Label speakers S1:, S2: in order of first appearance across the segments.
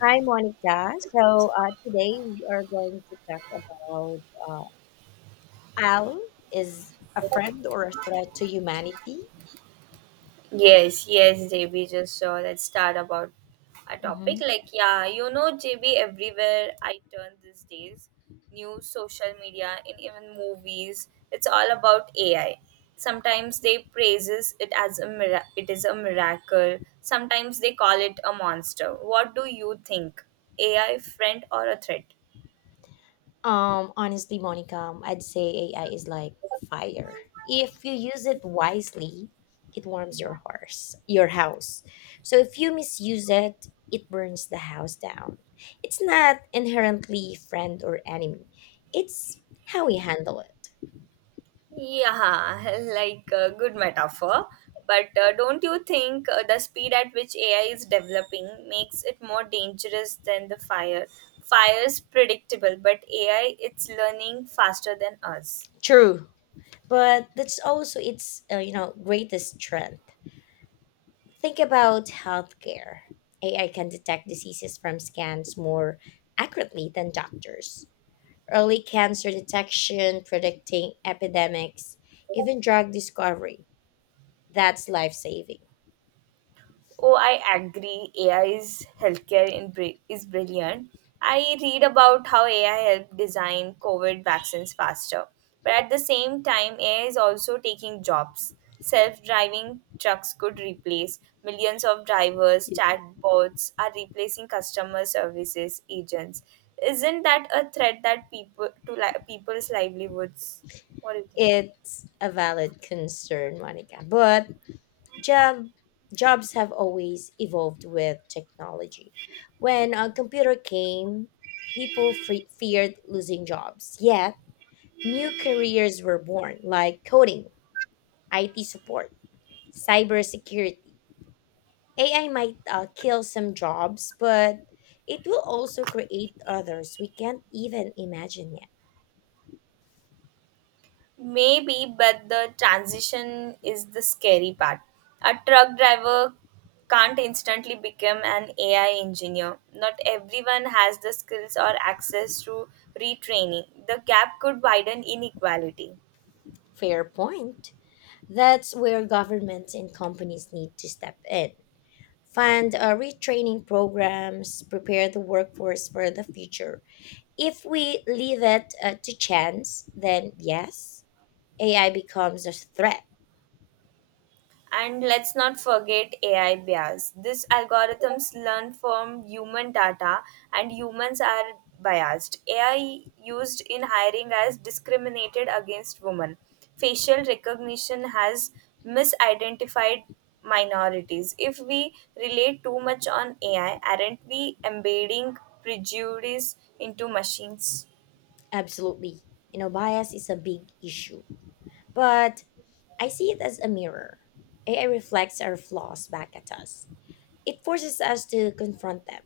S1: Hi, Monica. So today we are going to talk about uh, Al is a friend or a threat to humanity.
S2: Yes, yes, JB just saw us start about a topic.
S1: Mhm.
S2: Like, yeah, you know, JB, everywhere I turn these days, news, social media, and even movies, it's all about AI. Sometimes they praises it as it is a miracle. Sometimes they call it a monster. What do you think? AI friend or a threat?
S1: Honestly, Monica, I'd say AI is like fire. If you use it wisely, it warms your horse, your house. So if you misuse it, it burns the house down. It's not inherently friend or enemy. It's how we handle it.
S2: Yeah, like a good metaphor. But don't you think the speed at which AI is developing makes it more dangerous than the fire? Fire is predictable, but AI, it's learning faster than us.
S1: True, but that's also its greatest strength. Think about healthcare. AI can detect diseases from scans more accurately than doctors. Early cancer detection, predicting epidemics, even drug discovery. That's life-saving.
S2: Oh, I agree. AI's healthcare is brilliant. I read about how AI helped design COVID vaccines faster. But at the same time, AI is also taking jobs. Self driving trucks could replace millions of drivers,
S1: Yeah.
S2: chatbots are replacing customer services agents. Isn't that a threat that people's livelihoods? What do you think?
S1: It's a valid concern, Monica, but job jobs have always evolved with technology. When a computer came, people feared losing jobs. Yet, new careers were born, like coding, IT support, cybersecurity. AI might kill some jobs, but it will also create others we can't even imagine yet.
S2: Maybe, but the transition is the scary part. A truck driver can't instantly become an AI engineer. Not everyone has the skills or access to retraining. The gap could widen inequality.
S1: Fair point. That's where governments and companies need to step in. Fund retraining programs, prepare the workforce for the future. If we leave it to chance, then yes, AI becomes a threat.
S2: And let's not forget AI bias. These algorithms learn from human data, and humans are biased. AI used in hiring has discriminated against women. Facial recognition has misidentified minorities. If we rely too much on AI, aren't we embedding prejudice into machines?
S1: Absolutely. You know, bias is a big issue. But I see it as a mirror. AI reflects our flaws back at us, it forces us to confront them.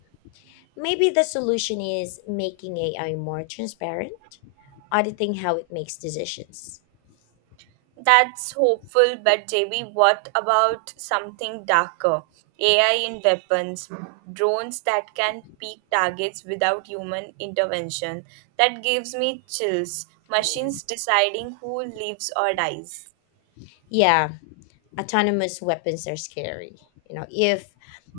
S1: Maybe the solution is making AI more transparent, auditing how it makes decisions.
S2: That's hopeful, but JB, what about something darker? AI in weapons, drones that can pick targets without human intervention. That gives me chills.
S1: Yeah.
S2: Machines deciding who lives or dies.
S1: Yeah. Autonomous weapons are scary. You know, if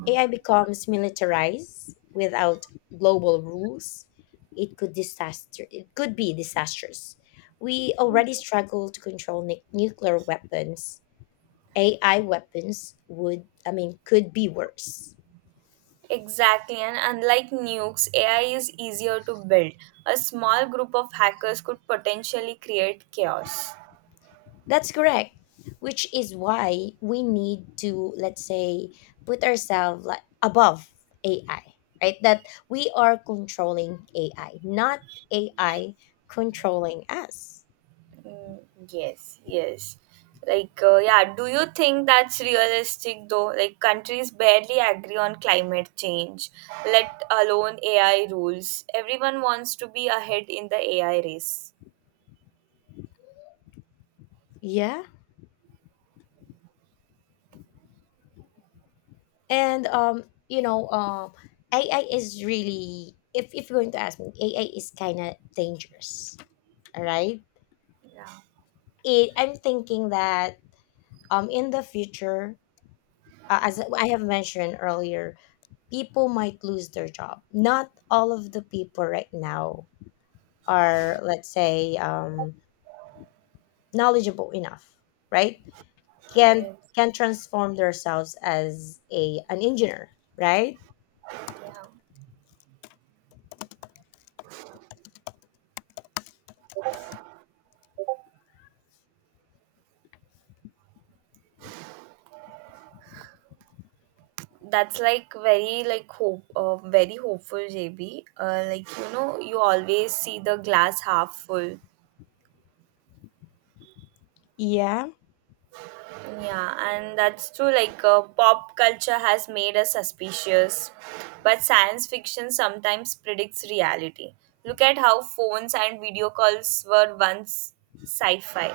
S1: AI becomes militarized without global rules, it could disaster. It could be disastrous. We already struggle to control nuclear weapons. AI weapons would, I mean, could be worse.
S2: Exactly, and unlike nukes, AI is easier to build. A small group of hackers could potentially create chaos.
S1: That's correct. Which is why we need to, let's say, put ourselves like above AI, right? That we are controlling AI, not AI controlling us.
S2: Mm, yes, yes. Like, yeah, do you think that's realistic though? Like, countries barely agree on climate change, let alone AI rules. Everyone wants to be ahead in the AI race.
S1: Yeah. And AI is really if you're going to ask me, AI is kind of dangerous. All right.
S2: Yeah.
S1: I'm thinking that in the future, as I have mentioned earlier, people might lose their job. Not all of the people right now are, let's say, knowledgeable enough, right? Can
S2: Yes.
S1: can transform themselves as a an engineer, right?
S2: Yeah. That's like very like very hopeful, JB. Like you know, you always see the glass half full.
S1: Yeah,
S2: Yeah, and that's true. Like, pop culture has made us suspicious, but science fiction sometimes predicts reality. Look at how phones and video calls were once sci fi.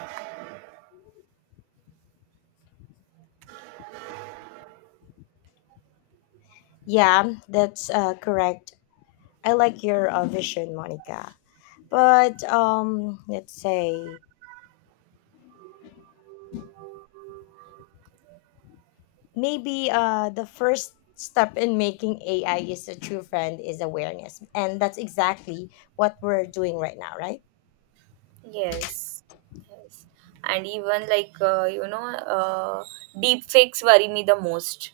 S1: yeah, that's correct. I like your vision, Monica. But let's say maybe the first step in making AI is a true friend is awareness, and that's exactly what we're doing right now, right?
S2: Yes, yes, and even like deep fakes worry me the most.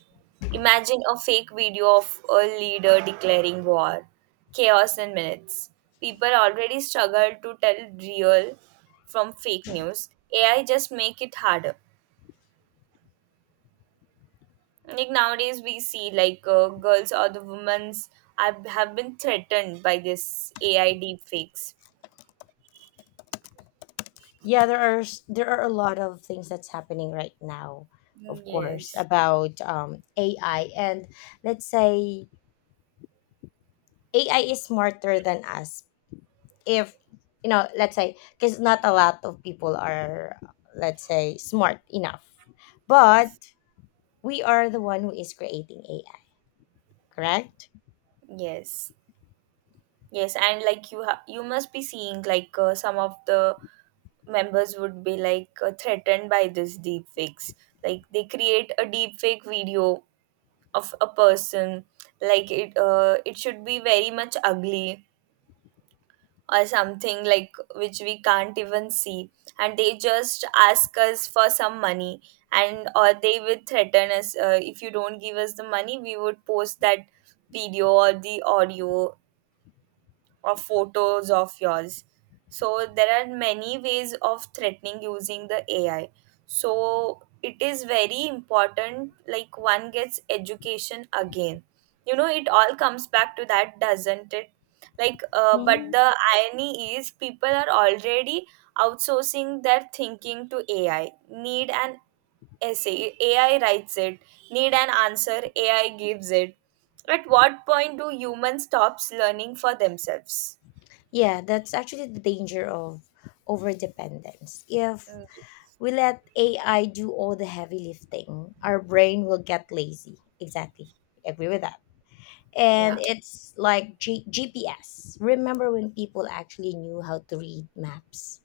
S2: Imagine a fake video of a leader declaring war, chaos in minutes. People already struggle to tell real from fake news. AI just make it harder. Like nowadays, we see like girls or the women's have been threatened by this AI deep fakes.
S1: Yeah, there are a lot of things that's happening right now,
S2: Mm,
S1: of course,
S2: yes,
S1: about AI and let's say AI is smarter than us. If let's say because not a lot of people are let's say smart enough, but
S2: yes,
S1: we are the one who is creating AI, correct?
S2: yes. Yes, and like you must be seeing like some of the members would be like threatened by this deep fakes. Like they create a deep fake video of a person like it should be very much ugly or something like which we can't even see and they just ask us for some money and or they would threaten us if you don't give us the money we would post that video or the audio or photos of yours. So there are many ways of threatening using the AI. So it is very important, like one gets education again. You know, it all comes back to that, doesn't it? Like,
S1: Hmm.
S2: but the irony is people are already outsourcing their thinking to AI. Need an essay, AI writes it. Need an answer, AI gives it. At what point do humans stops learning for themselves?
S1: Yeah, that's actually the danger of overdependence. If
S2: Uh,
S1: we let AI do all the heavy lifting, our brain will get lazy. Exactly. Agree with that. And
S2: yeah.
S1: it's like GPS. Remember when people actually knew how to read maps?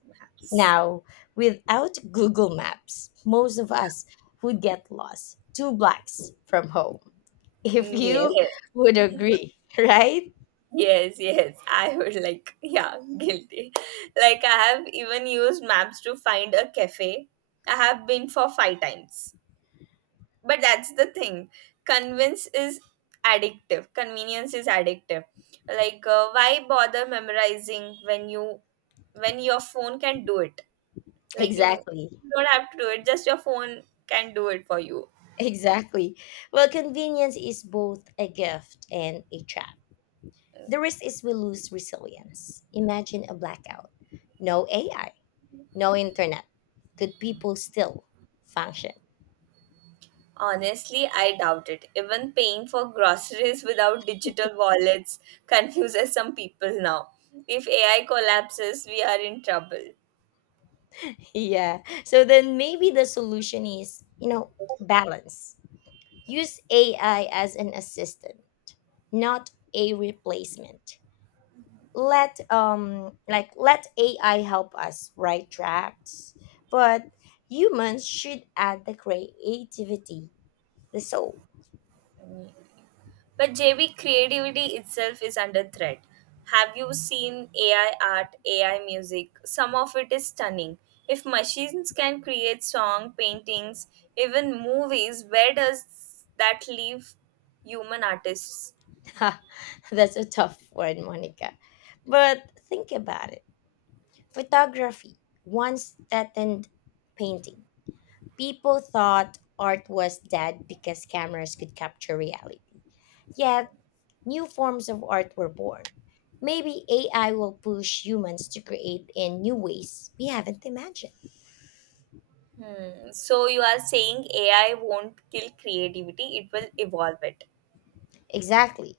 S1: Now, without Google Maps, most of us would get lost two blocks from home. If
S2: Mm, yes.
S1: you would agree, right?
S2: Yes, yes. I would like, yeah, guilty. Like, I have even used maps to find a cafe. I have been for five times. But that's the thing. Convince is addictive. Convenience is addictive. Like, why bother memorizing when your phone can do it? Like, you
S1: Exactly.
S2: don't have to do it. Just your phone can do it for you.
S1: Exactly. Well, convenience is both a gift and a trap. The risk is we lose resilience. Imagine a blackout. No AI, no internet. Could people still function?
S2: Honestly, I doubt it. Even paying for groceries without digital wallets confuses some people now. If AI collapses, we are in trouble.
S1: Yeah. So then maybe the solution is, balance. Use AI as an assistant, not a replacement. Let AI help us write drafts, but humans should add the creativity, the soul.
S2: But JB, creativity itself is under threat. Have you seen AI art, AI music? Some of it is stunning. If machines can create song, paintings, even movies, where does that leave human artists?
S1: Ha, that's a tough one, Monica. But think about it. Photography once threatened painting. People thought art was dead because cameras could capture reality. Yet, new forms of art were born. Maybe AI will push humans to create in new ways we haven't imagined.
S2: Hmm. So you are saying AI won't kill creativity, it will evolve it.
S1: Exactly.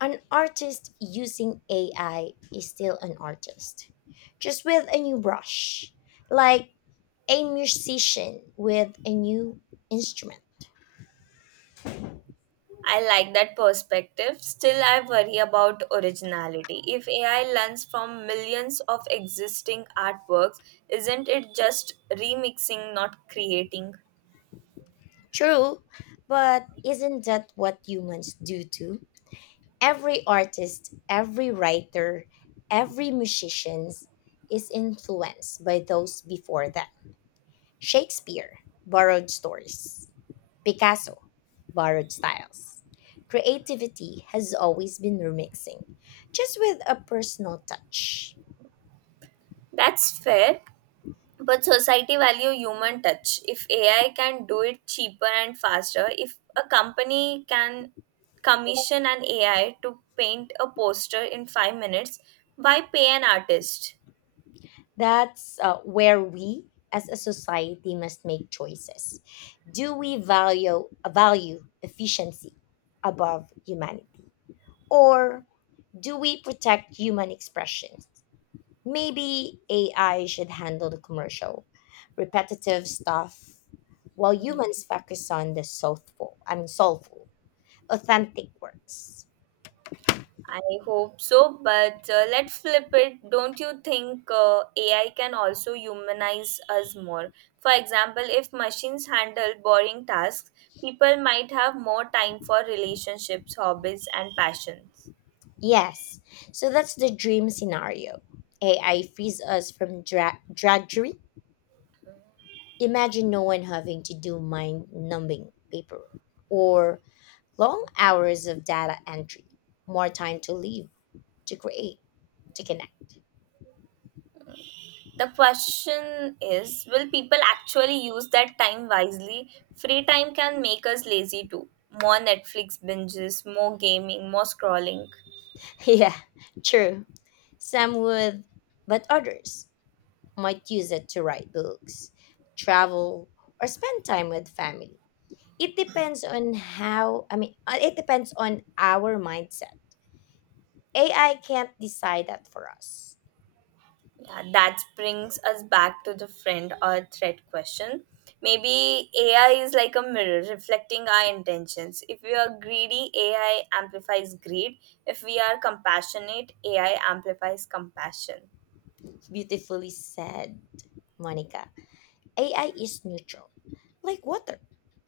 S1: An artist using AI is still an artist, just with a new brush. Like a musician with a new instrument.
S2: I like that perspective. Still, I worry about originality. If AI learns from millions of existing artworks, isn't it just remixing, not creating?
S1: True, but isn't that what humans do too? Every artist, every writer, every musician is influenced by those before them. Shakespeare borrowed stories, Picasso borrowed styles. Creativity has always been remixing, just with a personal touch.
S2: That's fair, but society value human touch. If AI can do it cheaper and faster, if a company can commission an AI to paint a poster in 5 minutes, why pay an artist?
S1: That's where we as a society must make choices. Do we value efficiency above humanity or do we protect human expressions? Maybe AI should handle the commercial repetitive stuff while
S2: Mm,
S1: humans focus on the soulful, I mean soulful, authentic works.
S2: I hope so, but let's flip it. Don't you think AI can also humanize us more? For example, if machines handle boring tasks, people might have more time for relationships, hobbies, and passions.
S1: Yes. So that's the dream scenario. AI frees us from drudgery. Imagine no one having to do mind numbing paperwork or long hours of data entry, more time to live, to create, to connect.
S2: The question is will people actually use that time wisely? Free time can make us lazy too. More Netflix binges, more gaming, more scrolling.
S1: Yeah, true. Some would, but others might use it to write books, travel, or spend time with family. It depends on how, I mean, it depends on our mindset. AI can't decide that for us.
S2: Yeah, that brings us back to the friend or threat question. Maybe AI is like a mirror reflecting our intentions. If we are greedy, AI amplifies greed. If we are compassionate, AI amplifies compassion.
S1: Beautifully said, Monica. AI is neutral, like water.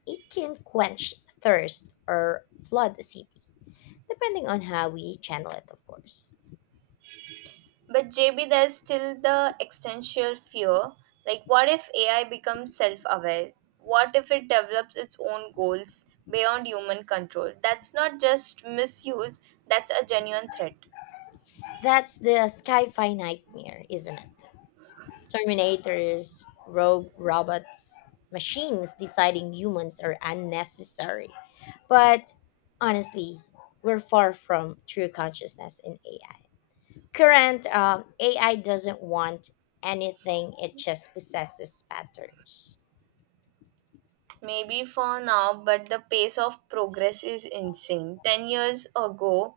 S1: It can quench thirst or flood a city, depending on how we channel it, of course.
S2: But JB, there's still the existential fear. Like, what if AI becomes self aware? What if it develops its own goals beyond human control? That's not just misuse, that's a genuine threat.
S1: That's the sci fi nightmare, isn't it? Terminators, rogue robots, machines deciding humans are unnecessary. But honestly, we're far from true consciousness in AI. Current AI doesn't want anything, it just possesses patterns.
S2: Maybe for now, but the pace of progress is insane. 10 years ago,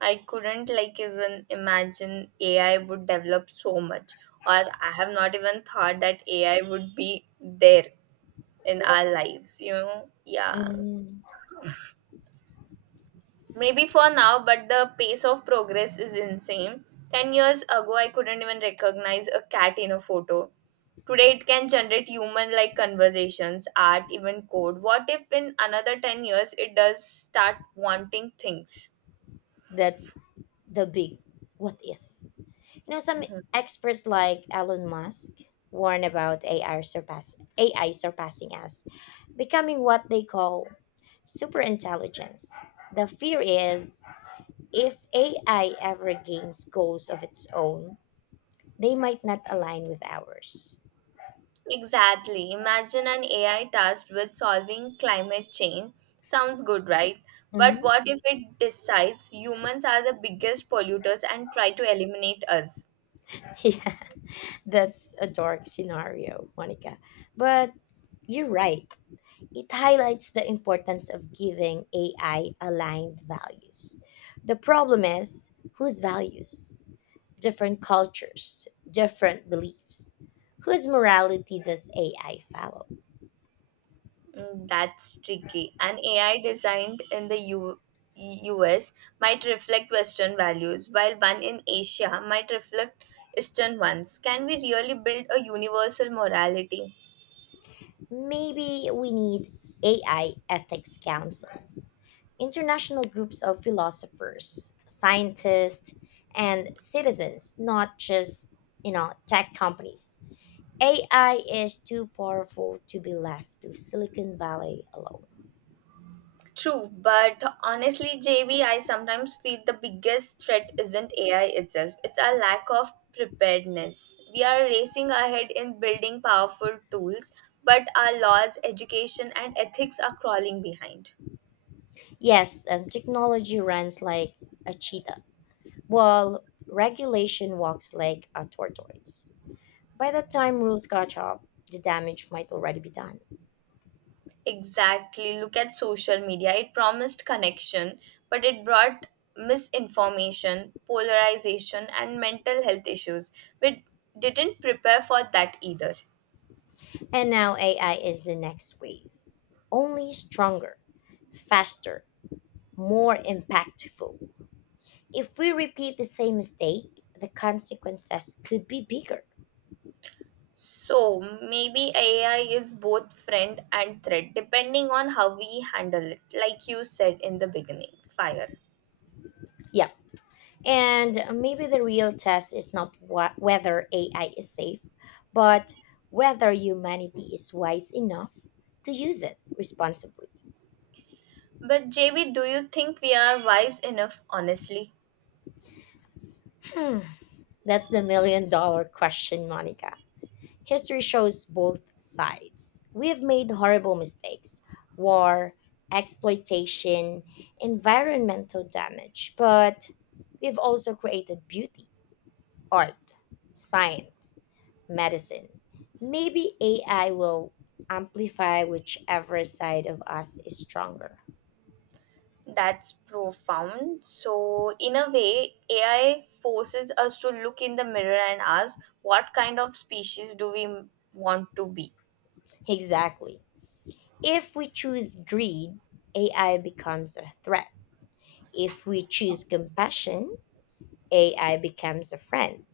S2: I couldn't like even imagine AI would develop so much, or I have not even thought that AI would be there in our lives, you know? Yeah.
S1: Mhm.
S2: Maybe for now, but the pace of progress is insane. 10 years ago, I couldn't even recognize a cat in a photo. Today, it can generate human like conversations, art, even code. What if in another 10 years it does start wanting things?
S1: That's the big what if. You know, some
S2: Mhm.
S1: experts like Elon Musk warn about AI surpassing us, becoming what they call superintelligence. The fear is if AI ever gains goals of its own, they might not align with ours.
S2: Exactly. Imagine an AI tasked with solving climate change. Sounds good, right? But
S1: Mhm.
S2: what if it decides humans are the biggest polluters and try to eliminate us?
S1: Yeah, that's a dark scenario, Monica. But you're right. It highlights the importance of giving AI aligned values. The problem is whose values? Different cultures, different beliefs. Whose morality does AI follow?
S2: That's tricky. An AI designed in the U. S. might reflect Western values, while one in Asia might reflect Eastern ones. Can we really build a universal morality?
S1: Maybe we need AI ethics councils, international groups of philosophers, scientists, and citizens, not just tech companies. AI is too powerful to be left to Silicon Valley alone.
S2: True, but honestly, J. V. I. sometimes feel the biggest threat isn't AI itself, it's our lack of preparedness. We are racing ahead in building powerful tools, but our laws, education, and ethics are crawling behind.
S1: Yes, technology runs like a cheetah, while regulation walks like a tortoise. By the time rules catch up, the damage might already be done.
S2: Exactly. Look at social media. It promised connection, but it brought misinformation, polarization, and mental health issues. We didn't prepare for that either.
S1: And now AI is the next wave, only stronger, faster, more impactful. If we repeat the same mistake, the consequences could be bigger.
S2: So maybe AI is both friend and threat depending on how we handle it, like you said in the beginning. Fire.
S1: Yeah. And maybe the real test is not whether AI is safe, but whether humanity is wise enough to use it responsibly.
S2: But JB, do you think we are wise enough, honestly?
S1: Hmm, that's the million dollar question, Monica. History shows both sides. We have made horrible mistakes: war, exploitation, environmental damage, but we've also created beauty: art, science, medicine. Maybe AI will amplify whichever side of us is stronger.
S2: That's profound. So, in a way, AI forces us to look in the mirror and ask, what kind of species do we want to be?
S1: Exactly. If we choose greed, AI becomes a threat. If we choose compassion, AI becomes a friend.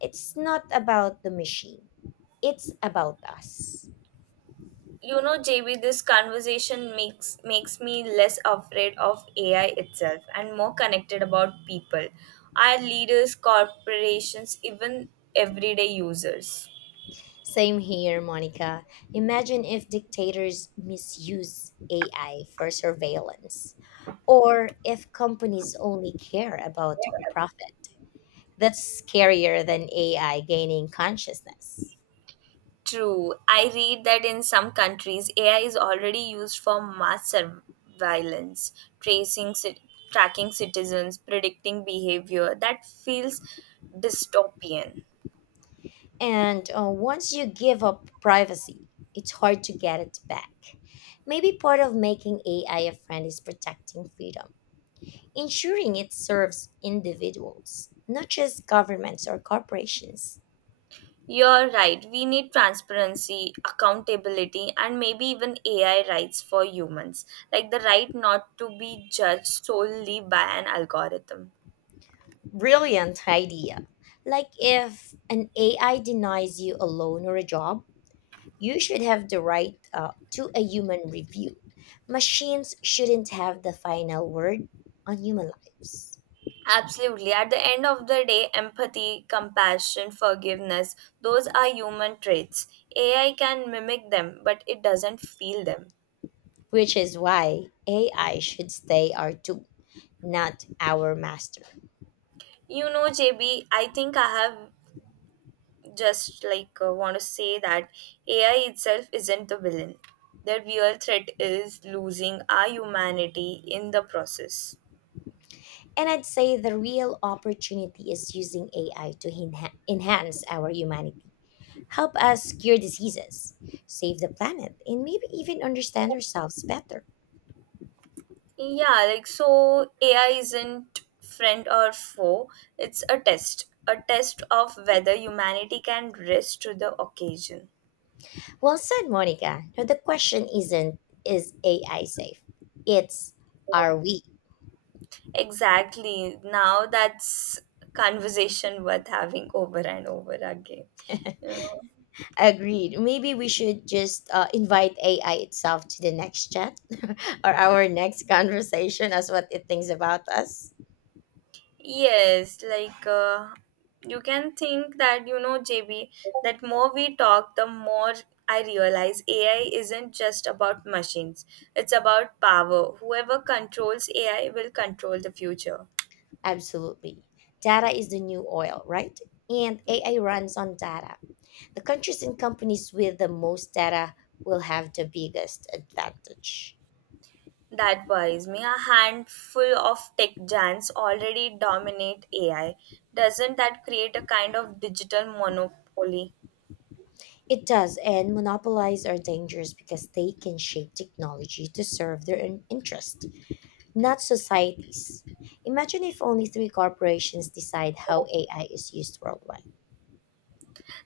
S1: It's not about the machine, it's about us.
S2: You know, JB, this conversation makes me less afraid of AI itself and more connected about people, our leaders, corporations, even everyday users.
S1: Same here, Monica. Imagine if dictators misuse AI for surveillance, or if companies only care about profit. That's scarier than AI gaining consciousness.
S2: True. I read that in some countries, AI is already used for mass surveillance, tracing, tracking citizens, predicting behavior. That feels dystopian.
S1: And once you give up privacy, it's hard to get it back. Maybe part of making AI a friend is protecting freedom, ensuring it serves individuals, not just governments or corporations.
S2: You're right. We need transparency, accountability, and maybe even AI rights for humans, like the right not to be judged solely by an algorithm.
S1: Brilliant idea. Like if an AI denies you a loan or a job, you should have the right to a human review. Machines shouldn't have the final word on human lives,
S2: Absolutely. At the end of the day, empathy, compassion, forgiveness, those are human traits. AI can mimic them, but it doesn't feel them.
S1: which is why AI should stay our tool, not our master.
S2: You know, JB, I think I have just like want to say that AI itself isn't the villain. The real threat is losing our humanity in the process.
S1: And I'd say the real opportunity is using AI to enhance our humanity, help us cure diseases, save the planet, and maybe even understand ourselves better.
S2: Yeah, like so AI isn't friend or foe. It's a test. A test of whether humanity can rise to the occasion.
S1: Well said, Monica. No, the question isn't, is AI safe? It's, are we?
S2: Exactly. Now that's conversation worth having over and over again. You know?
S1: Agreed. Maybe we should just invite AI itself to the next chat, or our next conversation as what it thinks about us.
S2: Yes, like you can think that, you know, JB, that more we talk, the more I realize AI isn't just about machines, it's about power. Whoever controls AI will control the future.
S1: Absolutely. Data is the new oil, right? And
S2: Yeah.
S1: AI runs on data. The countries and companies with the most data will have the biggest advantage.
S2: That worries me. A handful of tech giants already dominate AI. Doesn't that create a kind of digital monopoly?
S1: It does, and monopolies are dangerous because they can shape technology to serve their own interest, not societies. Imagine if only three corporations decide how AI is used worldwide.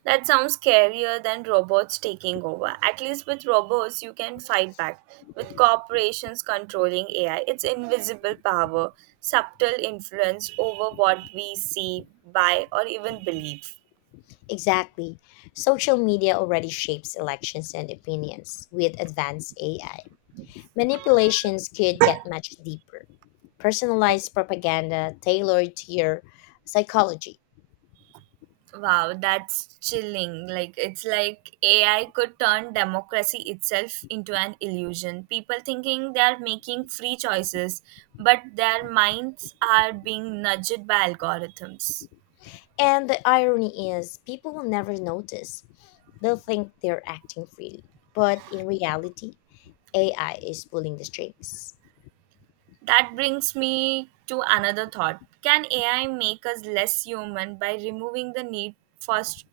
S2: That sounds scarier than robots taking over. At least with robots, you can fight back. With corporations controlling AI, it's invisible power, subtle influence over what we see, buy, or even believe.
S1: Exactly. Social media already shapes elections and opinions with advanced AI. Manipulations could get much deeper. Personalized propaganda tailored to your psychology.
S2: Wow, that's chilling. Like, it's like AI could turn democracy itself into an illusion. People thinking they're making free choices, but their minds are being nudged by algorithms.
S1: And the irony is, people will never notice. They'll think they're acting freely. But in reality, AI is pulling the strings.
S2: That brings me to another thought. Can AI make us less human by removing the need for st-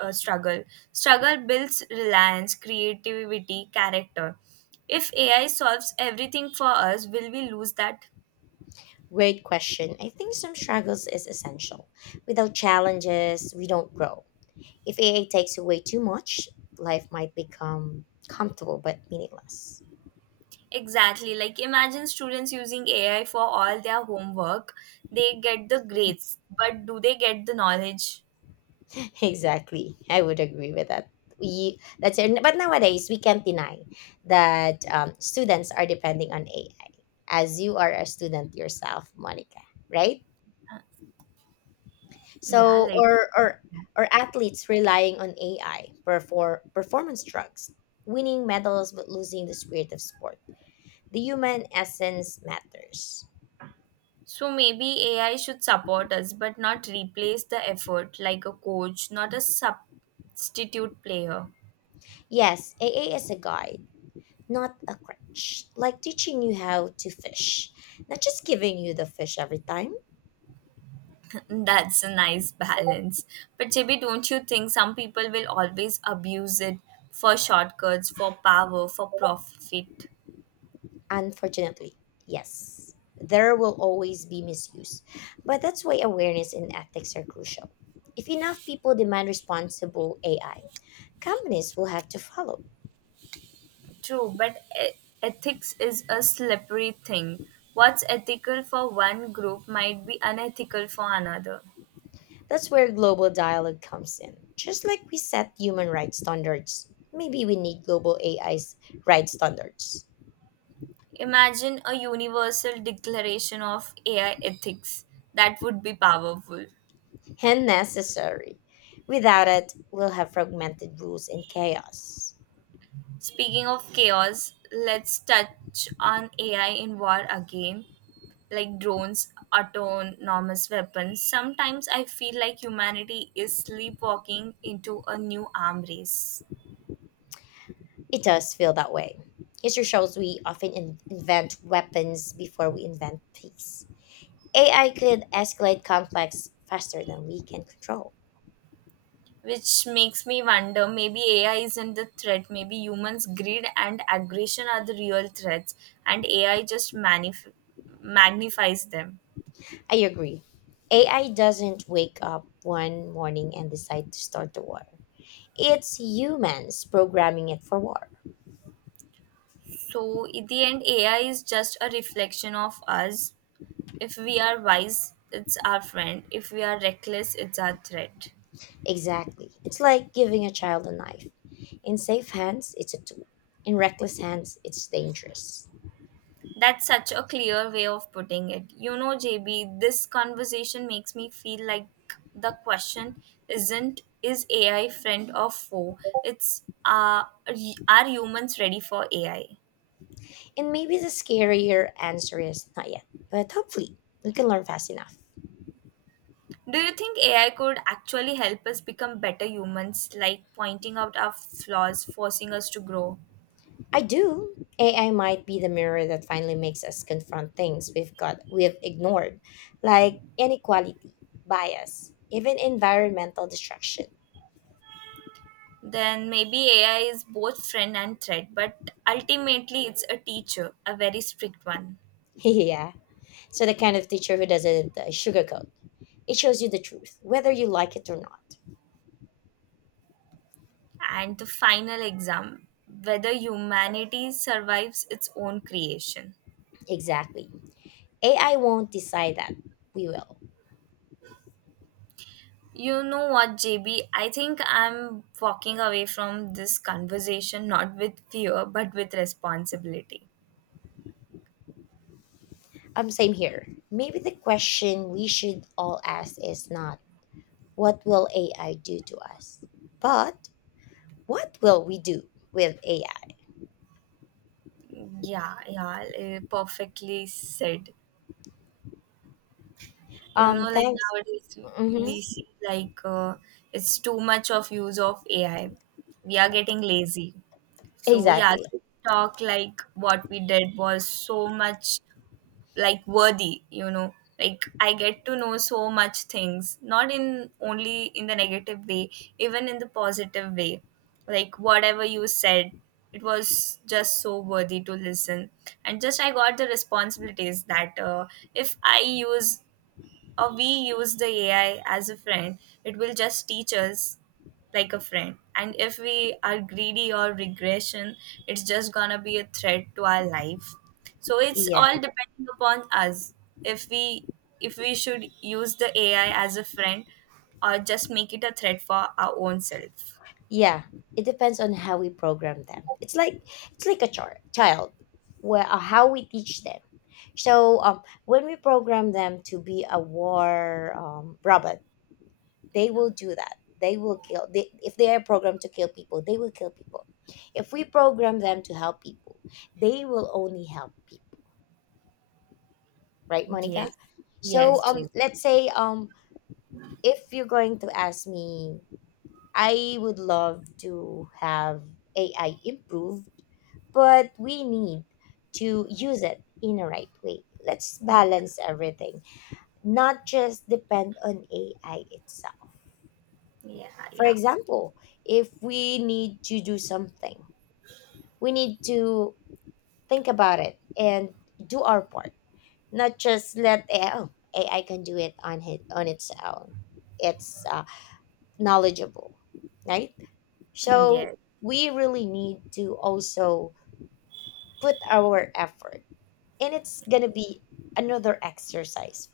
S2: uh, struggle? Struggle builds reliance, creativity, character. If AI solves everything for us, will we lose that?
S1: Great question. I think some struggles is essential. Without challenges, we don't grow. If AI takes away too much, life might become comfortable but meaningless.
S2: Exactly. Like imagine students using AI for all their homework. They get the grades, but do they get the knowledge?
S1: Exactly. I would agree with that. We, that's it. But nowadays, we can't deny that students are depending on AI, as you are a student yourself, Monica, right?
S2: Yeah,
S1: So,
S2: like
S1: or athletes relying on AI performance drugs, winning medals but losing the spirit of sport. The human essence matters.
S2: so maybe AI should support us but not replace the effort like a coach, not a substitute player.
S1: Yes, AA is a guide, not a crutch, like teaching you how to fish, not just giving you the fish every time.
S2: That's a nice balance. But JB, don't you think some people will always abuse it for shortcuts, for power, for profit?
S1: Unfortunately, yes, there will always be misuse, but that's why awareness and ethics are crucial. If enough people demand responsible AI, companies will have to follow.
S2: True, but ethics is a slippery thing. What's ethical for one group might be unethical for another.
S1: That's where global dialogue comes in. Just like we set human rights standards, maybe we need global AI's rights standards.
S2: Imagine a universal declaration of AI ethics. That would be powerful.
S1: And necessary. Without it, we'll have fragmented rules and chaos.
S2: Speaking of chaos, let's touch on AI in war again, like drones, autonomous weapons. Sometimes I feel like humanity is sleepwalking into a new arm race,
S1: It does feel that way. History shows we often invent weapons before we invent peace. AI could escalate conflicts faster than we can control.
S2: which makes me wonder maybe AI isn't the threat, maybe humans' greed and aggression are the real threats, and AI just magnifies them.
S1: I agree. AI doesn't wake up one morning and decide to start the war. It's humans programming it for war.
S2: So, in the end, AI is just a reflection of us. If we are wise, it's our friend. If we are reckless, it's our threat.
S1: Exactly. It's like giving a child a knife. In safe hands, it's a tool. In reckless hands, it's dangerous.
S2: That's such a clear way of putting it. You know, JB, this conversation makes me feel like the question isn't is AI friend or foe? It's are humans ready for AI?
S1: And maybe the scarier answer is not yet. But hopefully, we can learn fast enough.
S2: Do you think AI could actually help us become better humans, like pointing out our flaws, forcing us to grow?
S1: I do. AI might be the mirror that finally makes us confront things we've ignored, like inequality, bias, even environmental destruction.
S2: Then maybe AI is both friend and threat, but ultimately it's a teacher, a very strict one.
S1: Yeah. So the kind of teacher who doesn't sugarcoat. It shows you the truth, whether you like it or not.
S2: And the final exam, whether humanity survives its own creation.
S1: Exactly. AI won't decide that. We will.
S2: You know what, JB? I think I'm walking away from this conversation not with fear but with responsibility.
S1: Same here. Maybe the question we should all ask is not what will AI do to us, but what will we do with AI?
S2: Yeah, yeah, perfectly said. You
S1: Um,
S2: know, like
S1: thanks.
S2: nowadays we
S1: Mm-hmm.
S2: see like it's too much of use of AI. We are getting lazy. So yeah,
S1: Exactly.
S2: this talk like what we did was so much like worthy, you know. Like I get to know so much things, not in only in the negative way, even in the positive way. Like whatever you said, it was just so worthy to listen. And just I got the responsibilities that if I use or we use the AI as a friend, it will just teach us like a friend. And if we are greedy or regression, it's just gonna be a threat to our life. So it's all
S1: Yeah.
S2: depending upon us. If we if we should use the AI as a friend or just make it a threat for our own self.
S1: Yeah. It depends on how we program them. It's like a child, where how we teach them. So when we program them to be a war robot, they
S2: Yeah.
S1: will do that. They will kill. If they are programmed to kill people, they will kill people. If we program them to help people, they will only help people. Right, Monica?
S2: Yes.
S1: So
S2: Yes,
S1: um,
S2: JB.
S1: let's say if you're going to ask me I would love to have AI improved, but we need to use it in a right way. Let's balance everything, not just depend on AI itself.
S2: Yeah,
S1: For
S2: yeah.
S1: example, if we need to do something, we need to think about it and do our part, not just let AI, oh, AI can do it on, his, on its own. It's knowledgeable, right? So
S2: Yes.
S1: we really need to also put our effort, and it's gonna be another exercise